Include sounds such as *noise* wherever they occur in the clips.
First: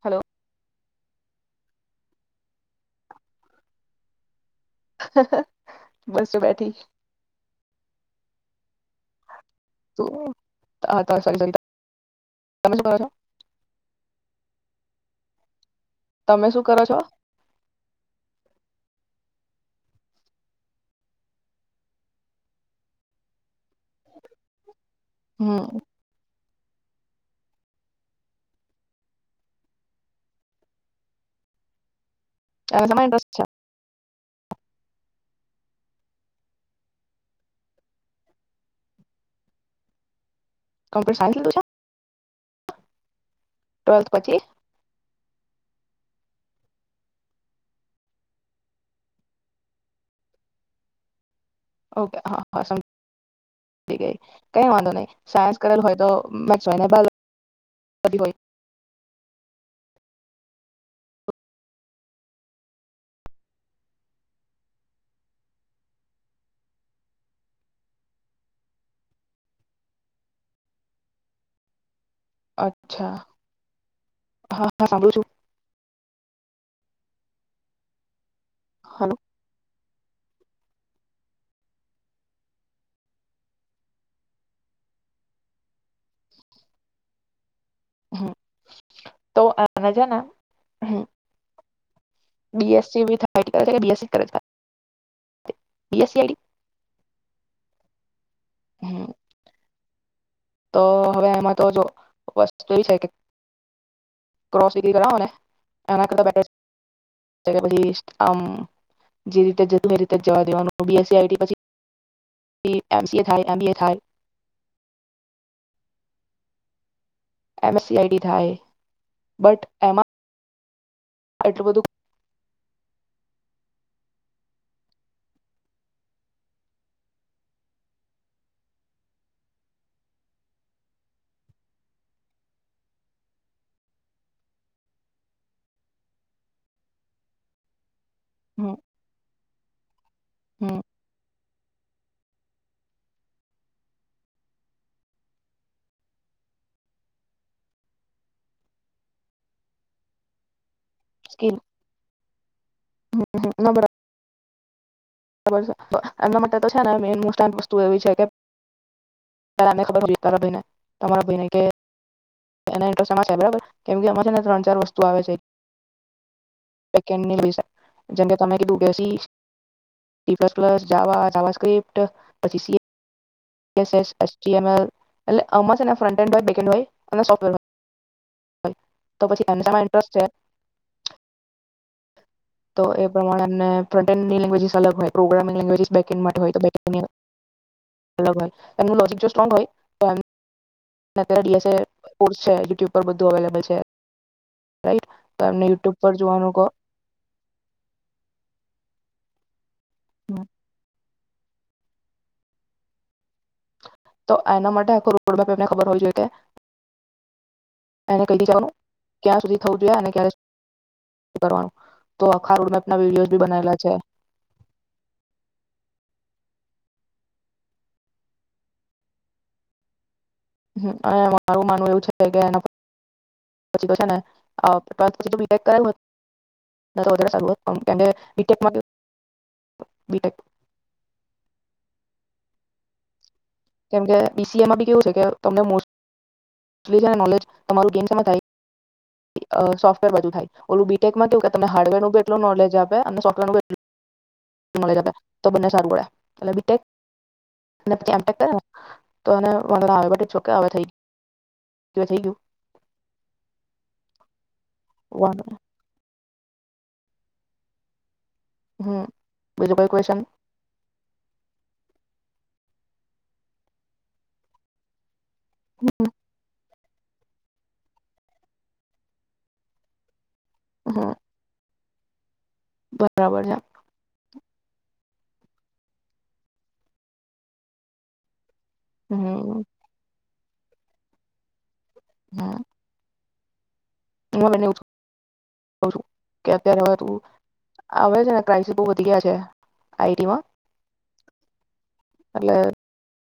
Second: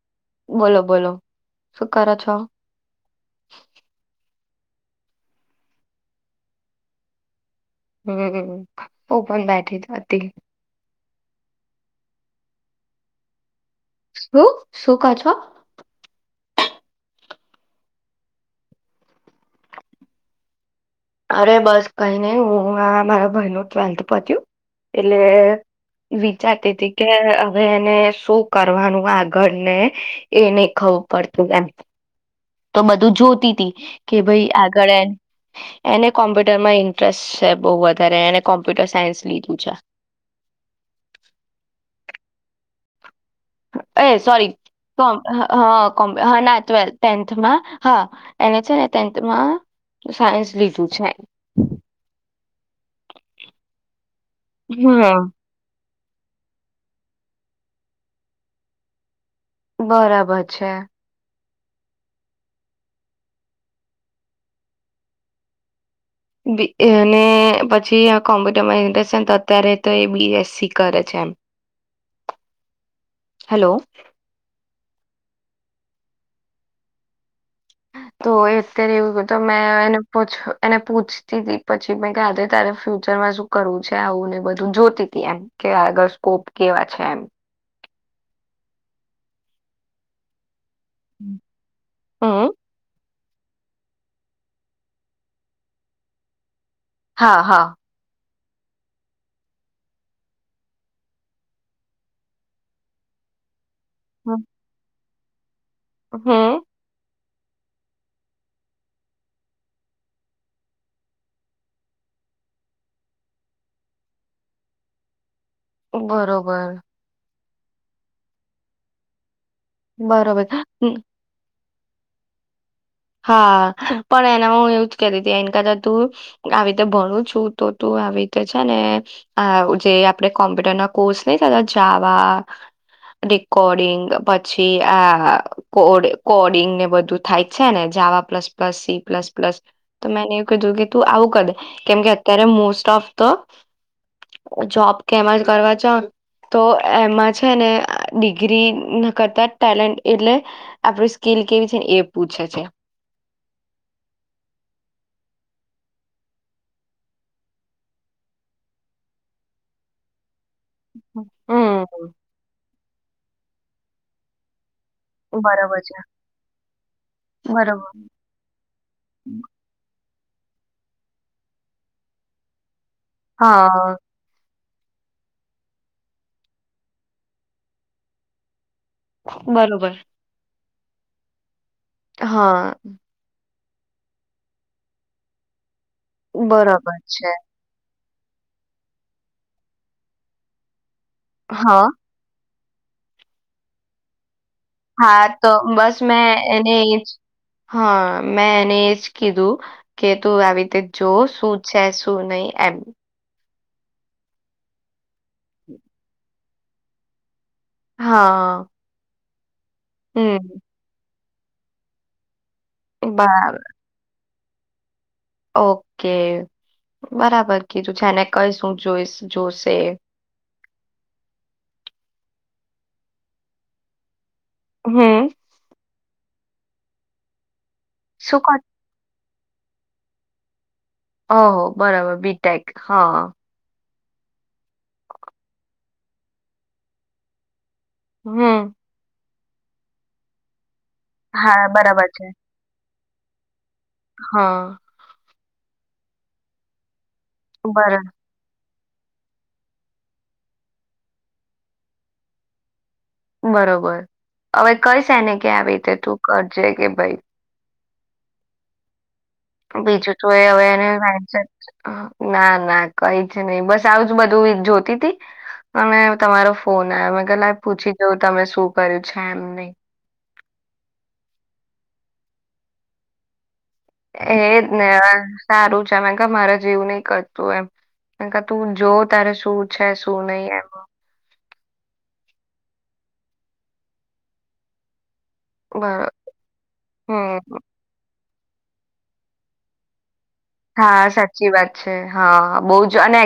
Hello બોલો બોલો શું કરો છો બસ જો બેઠી હમ્મ હું પણ બેઠી જ તો હતી. હ તો *unintelligible* તમે શુ કરો ચો શું શું કો છો તમે શું કરો છો અરે બસ કઈ નઈ હું મારા ભાઈ ન ટવેલ્થ પરચું એટલે હમ વ જાતી હતી કે હવે એને શું કરવાનું આગળ ને એ નહ ખબર પડતું એ મ તો એમાં બધું ઇન્ટરેસ્ટ છે જોતી તીી કે ભાઈ આગળ એને કોમ્પ્યુટરમાં ઇન્ટરેસ્ટ છે બહ વધારે એને કોમ્પ્યુટર સાયન્સ લીધું છે કમ્પ્યુટર *unintelligible* એ સોરી તોમ હ કોમ્ હ ના ટ્વેલ્થ ટેન્થમાં હા એને છે ને ટેન્થમાં સાયન્સ લીધું છે ઓકે કઈ વાંધો નહી હમ. સાયન્સ કરેલ હોય તો *unintelligible* હોય બરાબર છે. અને પછી કોમ્પ્યુટરમાઇઝેશ અત્યારે તો એ બી એસ સી કરે છે. અચ્છા હેલો હા હા. *unintelligible* તો એત હલો એવું તો મે એનું પછ એને પૂછતી તી પછી મે કે આજે તારે ફ્યુચરમાં શું કરવું છે આવુંને બધું જોતી તી એમ કે આગળ સ્કોપ કેવા છે એમ. હમ્મ તો અને છે ને. *unintelligible* હમ બી એસ સી *unintelligible* *unintelligible* સુ કરે છે *unintelligible* હા હા. હમ્મ. તો હવે એમાં તો જો વસ્તુ એવી છે કે *unintelligible* કરાવેને હમ્મ. પછી આમ જે રીતે જ જ હતું એ રીતે જ જવા દેવાનું B S C I T પછી *unintelligible* થાય એમ બી એ થાય બરોબર. M S C I D થાય બટ એમાં બરોબર. હમ્મ. એટલું બધું. હા પણ એના હ એવું જ કતી હતી એને કતા તું આવી રીતે ભણું છું તો તું આવી રીતે છે ને જે આપણે કોમ્પ્યુટર ના કોર્સ નહી થતા જાવા રેકોર્ડિંગ પછી આ કો કોડિંગ ને બધું થાય. છે ને જાવા પ્લસ હમ પ્લસ સી પ્લસ. પ્લસ તો મેને એવું કીધું હમ કે તું આવું કદે. કેમકે અત્યારે મોસ્ટ ઓફ તો જોબ કેમાં કરવા છ તો એમાં છે ને ડિગ્રી કરતા ટેલેન્ટ એટલે આપડી સ્કીલ કેવી છે ને એ પૂછે છે. હમ્મ ના બરા. બર છે એમના માટે તો છે ને મોસ્ટ આ વસ્તુ એવી છે કેને ખબર હો ભને હમ્મ. બર કેમ કે અમે છે ને તણ ચાર વસ્તુ આવે છે બરાબર છે *unintelligible* બરાબર જેમ કે તમે કીધું ગસી C plus plus, Java, JavaScript પછી સી સી એસ હા S A C M L એટલે આમાં છ ન ફ્રન્ટ *unintelligible* બેક હેન્ડ હોય અન *unintelligible* હોય તો બરોબર પછી *inaudible* હા. ને *unintelligible* અલગ હોય પ્રોગ્રામીંગ *unintelligible* બરોબર છે. અલગ હોય એમનું લોજિક જો સ્ટ્રોંગ હોય તો એમ *unintelligible* સે હા *unintelligible* ટ્યુબ પર બધું અવેલેબલ છે. રાઈટ હા, તો એમને બસ યુટ્યુબ પર મેં જોવાનું કહો એને એ જ હા. મે એને જ કીધું. કે તું આવી રીતે જો શું છે શું નઈ એમ. તો એના માટે આખું રોડ મેપ એમને ખબર હોવી જોઈ કે એને કઈ બી હા કેવાનું ક્યાં સુ થવું જોઈએ અને ક્યારે હમ કરવાનું તો ખા રોડમેપના વિડીયોઝ બી બરાબર બનાવેલા છે. ઓકે. બરાબર કીધું છે એને કઈ શું જોઈ-જોશે. હમ અને મારું માનવું એવું છે કે એને પછી તો છે ને અ *unintelligible* *unintelligible* હમ અમ કેમ કે શું ક બીટેકમાં કેવું બીટેક. ઓહો બરાબર બીટેક. હા. કેમ કે છી એમાં બી કેવું છે કે તમને મો ચલી જાય નલેજ તમારું ગેમ શેમાં થાય. હમ અ સોફ્ટવેર બધું થાય. ઓલું બીટેકમાં કેવું કે હા તમે બરાબર હાર્ડવેરનું બી છે એટલ નોલેજ આ પે અને સોફટવેરનું બી એટલું હા. *unintelligible* અને બીટેક બરાબર *unintelligible* *unintelligible* થઈ ગયું બરોબર હવે કઈસ ને વાંધો નહીં. ક્યા આવી રીતે તું કરજે કે ભાઈ હમ્મ. બીજું જો એ હવે એને *unintelligible* ના ના કઈ જ નહી બસ આવુંજ બધું જોતી તી અને તમારો ફોન આવ મેં કે લાય પૂછી જવ તમે શું કર્યું છે એમ નહી હા. બરાબર છે. એજ ને સારું છે મેકા મારે જીવું નય કરતું એમ. તું જો તારે હમ શું છે શું નહી એમ. *inaudible* *inaudible* *unintelligible* *unintelligible* બરો હમ આવે છે ને પ્રાઇસ બો વધી ગયા છે. આઇટી માં હા સાચી વાત છે હા એટલે બો જ અને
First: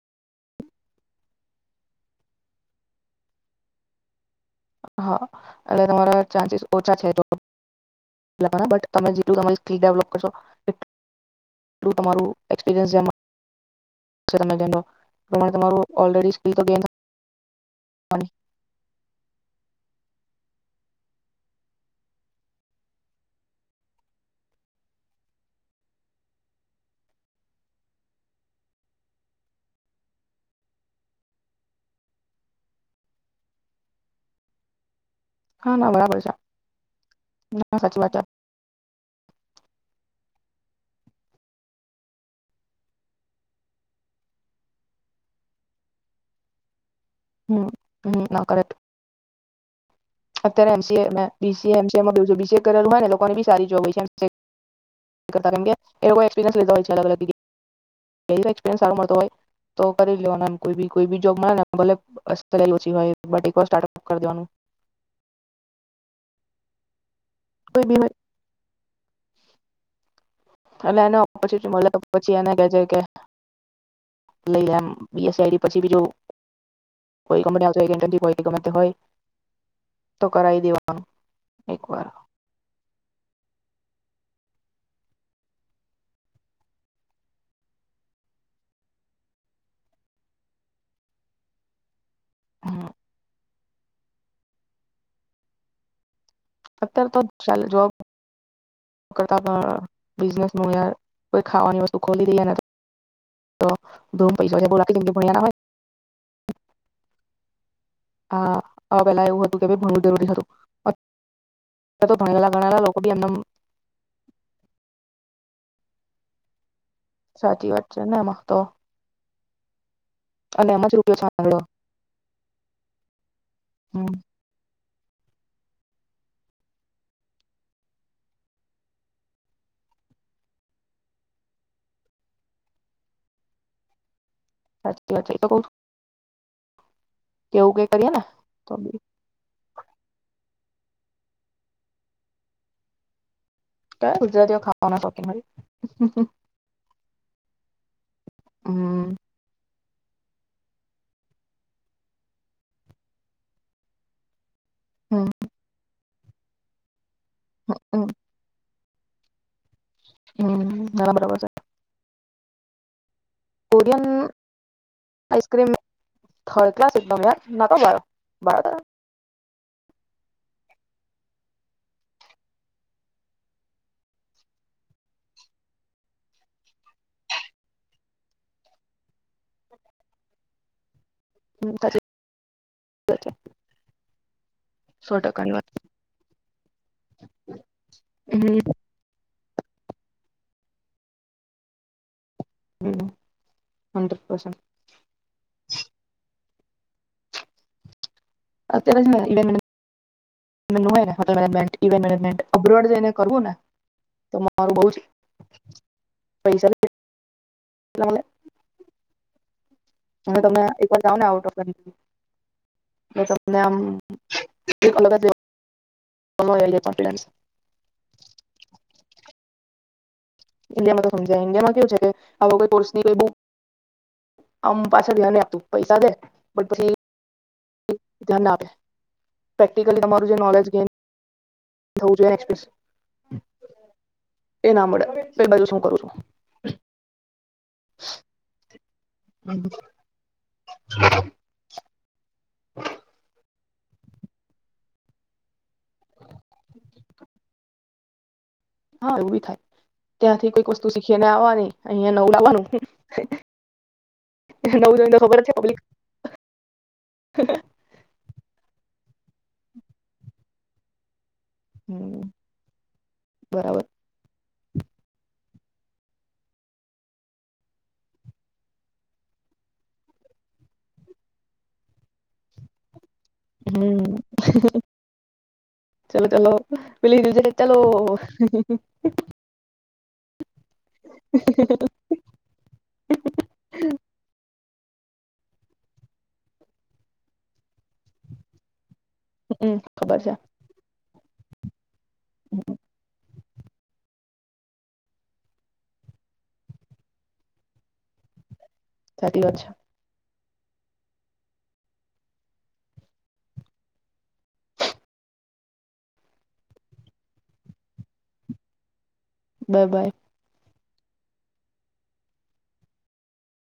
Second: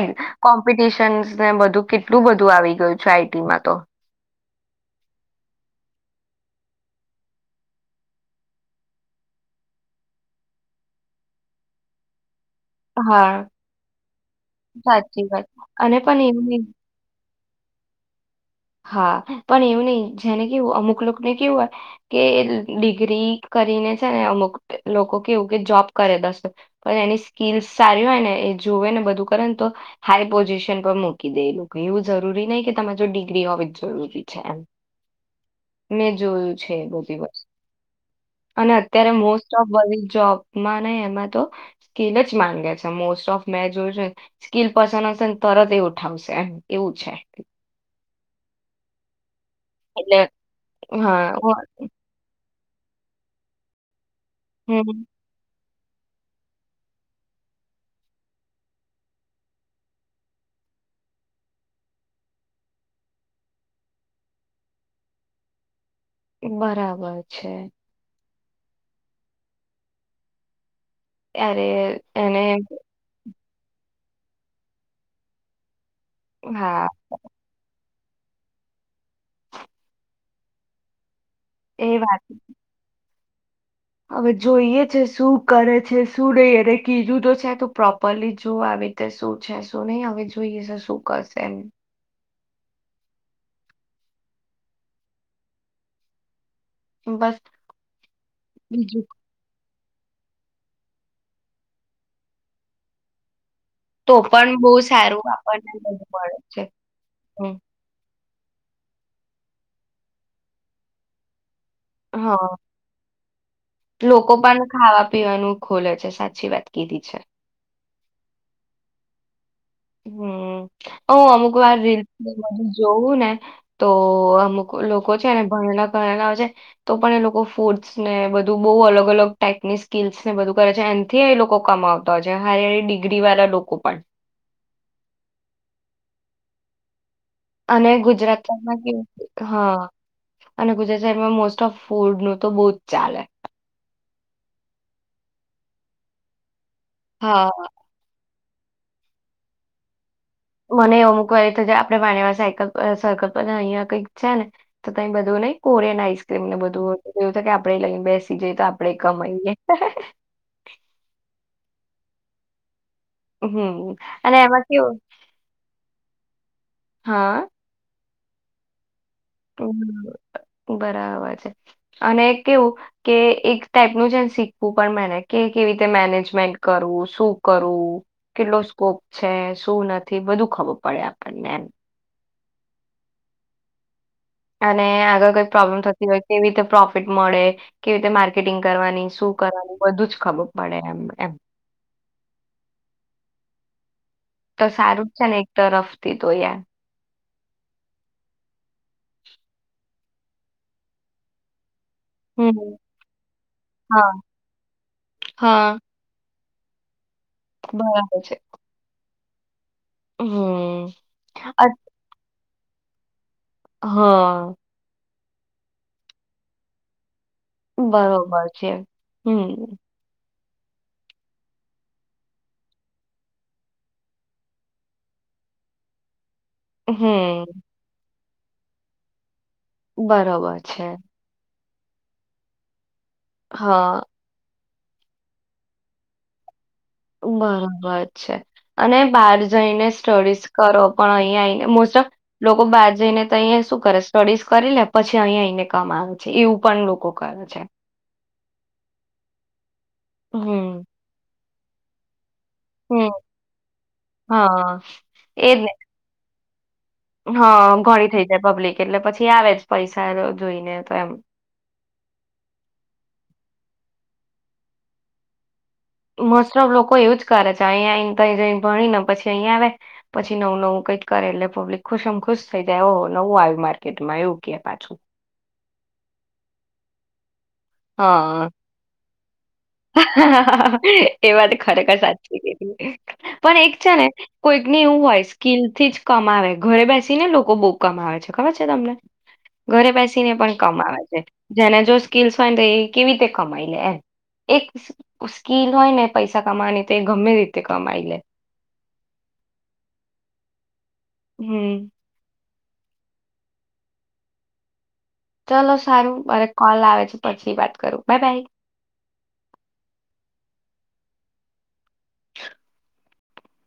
કોમ્પિટિશન ને બધું કેટલું બધું આવી ગયું છે આઈટીમાં તો હા એટલે તમારા ચાન્સીસ ઓછા છે બટ તમે જેટલું તમારી સ્કીલ ડેવલપ કરશો એટલુ તમારું એક્સપીરિયન્સ *unintelligible* હા *unintelligible* સાચી વાત તમે તમારું અને પણ એવું નહી ઓલરેડી *unintelligible* *inaudible* હા પણ એવું નહીિ જેને કેવું અમુક લોકોને કેવું હોય કે ડિગ્રી કરીને છે ને અમુક લોકો કેવું કે જોબ કરે દશે પણ એની સ્કીલસ સારી હોય ને એ જોવે ને બધું કરે ને તો હાઈ પોઝિશન પર મૂકી દે એ લોકો એવું જરૂરી નહી કે તમે જો ડિ ગ્રી હોવી જ જરૂરી છે એમ. હા ના મેં બરાબર જોયું છે બધી વસ્તુ ના સાચી વાત છે અને અત્યારે મોસ્ટ ઓફ બધી જ જોબ માં નહી એમાં તો સ્કીલ જ માનગે છે મોસ્ટ ઓફ મે જોછે સ્કીલ પર્સન હશે ને તરત એ ઉઠાવશે એમ એવું છે હમ્મ. હમ્મ *unintelligible* એટલે અત્યારે એમસી એ હા ઓ બીસી એમસીમાં *unintelligible* કરેલું હોય ને એ લોકોને બી સારી જોબ હોઈ છે. હમ્મ. કર કેમ એ લોકો એક્સપ્રિસન્સ લેતા હોય અલગ એક્સપ્રિયન્સ સારો મળતો હોય તો કરી લેવાનોમ કોઈ બી જોબ મળે ને ભલે ઓછી *unintelligible* હોય બટ એક વાર સ્ટાર્ટઅપ કર દેવાનું. બરાબર. છે *unintelligible* અને એને ત્યારે ઓપોર્ચ્યુનિટી મળે તો પછી એને કે છે કે લઈ એમ બીએસઆઈડી પછી બી જો હા તો એથી *unintelligible* કમાતી હોય તો કરાવી દેવાનું એ એકવાર વાત હવે જોઈએ છે શું કરે છે શું નઈ એરે કીધું તો છે તો પ્રોપરલી જોવા આવી રીતે શું છે શું ની હવે જોઈએ છે શું કરશે હા અત્યારે તો બસ ચલે જો બીજું કરતા પણ બિઝનેસમાં તો યાર કોઈ ખાવાની વસ્તુ ખોલી દીયે ને તો ધૂમ પણ પૈસા જે બહુ બોલા જેમ કે સારું ભણ્યા ના હોય આપણને બોજ મળે છે હમ્મ હા અ પેલા એવું હતું કે ભણવું જરૂરી હતું પેહલા તો ભણેલા હા ગણેલા લોકો બી એમનમ લોકો પણ ખાવા પીવાનું ખોલે છે સાચી વાત કીધી છે સાચી વાત છે એમાં તો હમ્મ અને એમ જ રૂપિયો હું અમુક છાંગડ્યો વાર રીલ જોવું ને તો હમ અમુક લોકો છે ભણેલા ભણેલા હોય છે તો પણ એ લોકો ફૂડસ ને બધું બહુ અલગ અલગ ટાઈપની સ્કીલ્સને બધું કરે છે એનથી એ લોકો કમાવતા હોય છે હારી હારી ડિગ્રી વાળા લોકો પણ સાચી વાત છે એ લોકો અને ને તો ગુજરાતમાં બી કેવું હા અને ગુજરાત શહેરમાં મોસ્ટ ઓફ ફૂડ નું તો બો જ ચાલે ક્યા ગુજરાતીઓ ખાવાના શોકખીન નથી હા હમ્મ મને અમૂકવાર એ થય જાયને આપણે વાણીયા પાર સાયકલ પાર સર્કલ પર અહિયાં કંઈક છે ને તો તય હમ બધું નહી કોરિયન આઈસ એમને બધું એવું થાય કે આપડે એ લયને હમ બેસી જઈએ તો આપ આપડે કમાઈએ હે હે હમ્મ ના ના બરાબર છે. હમ કોરિયન અને એમાં કેવું આઈસ્ક્રીમ થર્ડ ક્લાસ એકદમ હા યાર ના તો બાર બરાબર બરાબર છે અને કેવું કે એક ટાઈપનું છે શીખવું પણ મેને કે કેવી રીતે મેનેજમેન્ટ કરવું શું કરું કેટલો સ્કોપ છે શું નથી બધું ખબર પડે આપ અને *inaudible* અને સો આગળ કોઈ ટકાની વાત પ્રોબ્લેમ થતી હોય કેવી રીતે પ્રોફિટ મળે કેવી રીતે માર્કેટિંગ હમ કરવાની શું કરવાનું બધું જ ખબર પડે એમ એમ *unintelligible* તો સારું જ છે ને એક છે તરફથી તો યાર અત્યારે જ હું ઇવેન મેનેજમેન્ટ હોય ને હોટલ મેનેજમેન્ટ *unintelligible* ઇવેન મેનેજમેન્ટ હમ અબ્રુવડ જઈને કરવું ને હા તો મારુ બઉચ હા પૈસા બરાબર છે. હ તમે હમ એકવાર જાઓ ને આઉટ ઓફ અ કન એ તો આમ ને આમ હા કંઈક અલગ જ રીયો પણ ચોકલેનસ. બરોબર છે હમ્મ. ઈન્ડિયા માં તો સમજાય ઈન્ડિયામાં કેવું છે કે આવો કોઈ કોર્સ ની કોઈ બુક આમ પાછળ ધ્યાન ન આપતું પૈસા દે. બટ પછી હમ્મ. ધ્યાન આપે. પ્રેક્ટિકલી તમારું જે બરોબર નોલેજ ગેન છે. ધવો જાઈએ એક્સપ્રીયનસ. હા. એ ના મળે તો એ બાજુ શું કરું છું. ઉમર ભંગાય છે. અને બહાર જઈને સ્ટડીઝ કરો પણ અહીં આવીને મોસ્ટ ઓફ લોકો બાર જઈને તો અંયા શું કરે સ્ટડીઝ કરી લે પછી અહીંયા અહીને કમા આવે છે એવું પણ લોકો કરે છે. હા એવુંજ થાય. ત્યાંથી કોઈ હમ, વસ્તુ શીખી ને આવવાની. અહીયા. ન લવાનું હમ. હા, નવું જો તો એજ ને. *unintelligible* હા ઘણી થઈ જાય પબ્લિક એટલે પછી. તે આવે જ પૈસા જોઈને તો એમ. હમ્મ બરાબર. મોસ્ટ ઓફ લોકો એવું જ કરે છે અહીયા જ ભણી ને પછી અહીંયા આવે પછી નવું નવું કઈ કરે એટલે પબ્લિક ખુશ એમ ખુશ થઈ જાય એવો હોય. નવું આવ્યું હમ માર્કેટમાં એવું કે પાછું. ચલો ચાલલો પ લ દુજે. ચલો. હા એ વાત ખરેખર સાચી કીધી પણ એક છે ને કોઈ ને એવું હોય સ્કીલથી જ કમાવે. ઘરે બેસીને લોકો બોઉ કમાવે છે ખબર છે તમને? હમ ઘરે ખબર છે બેસીને પણ કમાવાય છે. જેને જો સ્કીલ્સ હોય ન તો એ કેવી રીતે કમાઈ લે એમ. એક સ્ક-સ્ક-સ્કીલ હોય ને પૈસા કમાવાની તો એ ગમે રીતે કમાઈ લે. સાથી વાત છે. હમ્મ. ચલો સારું મારે કોલ આવે છે પછી વાત કરું. બા- બાય. બા-બાય.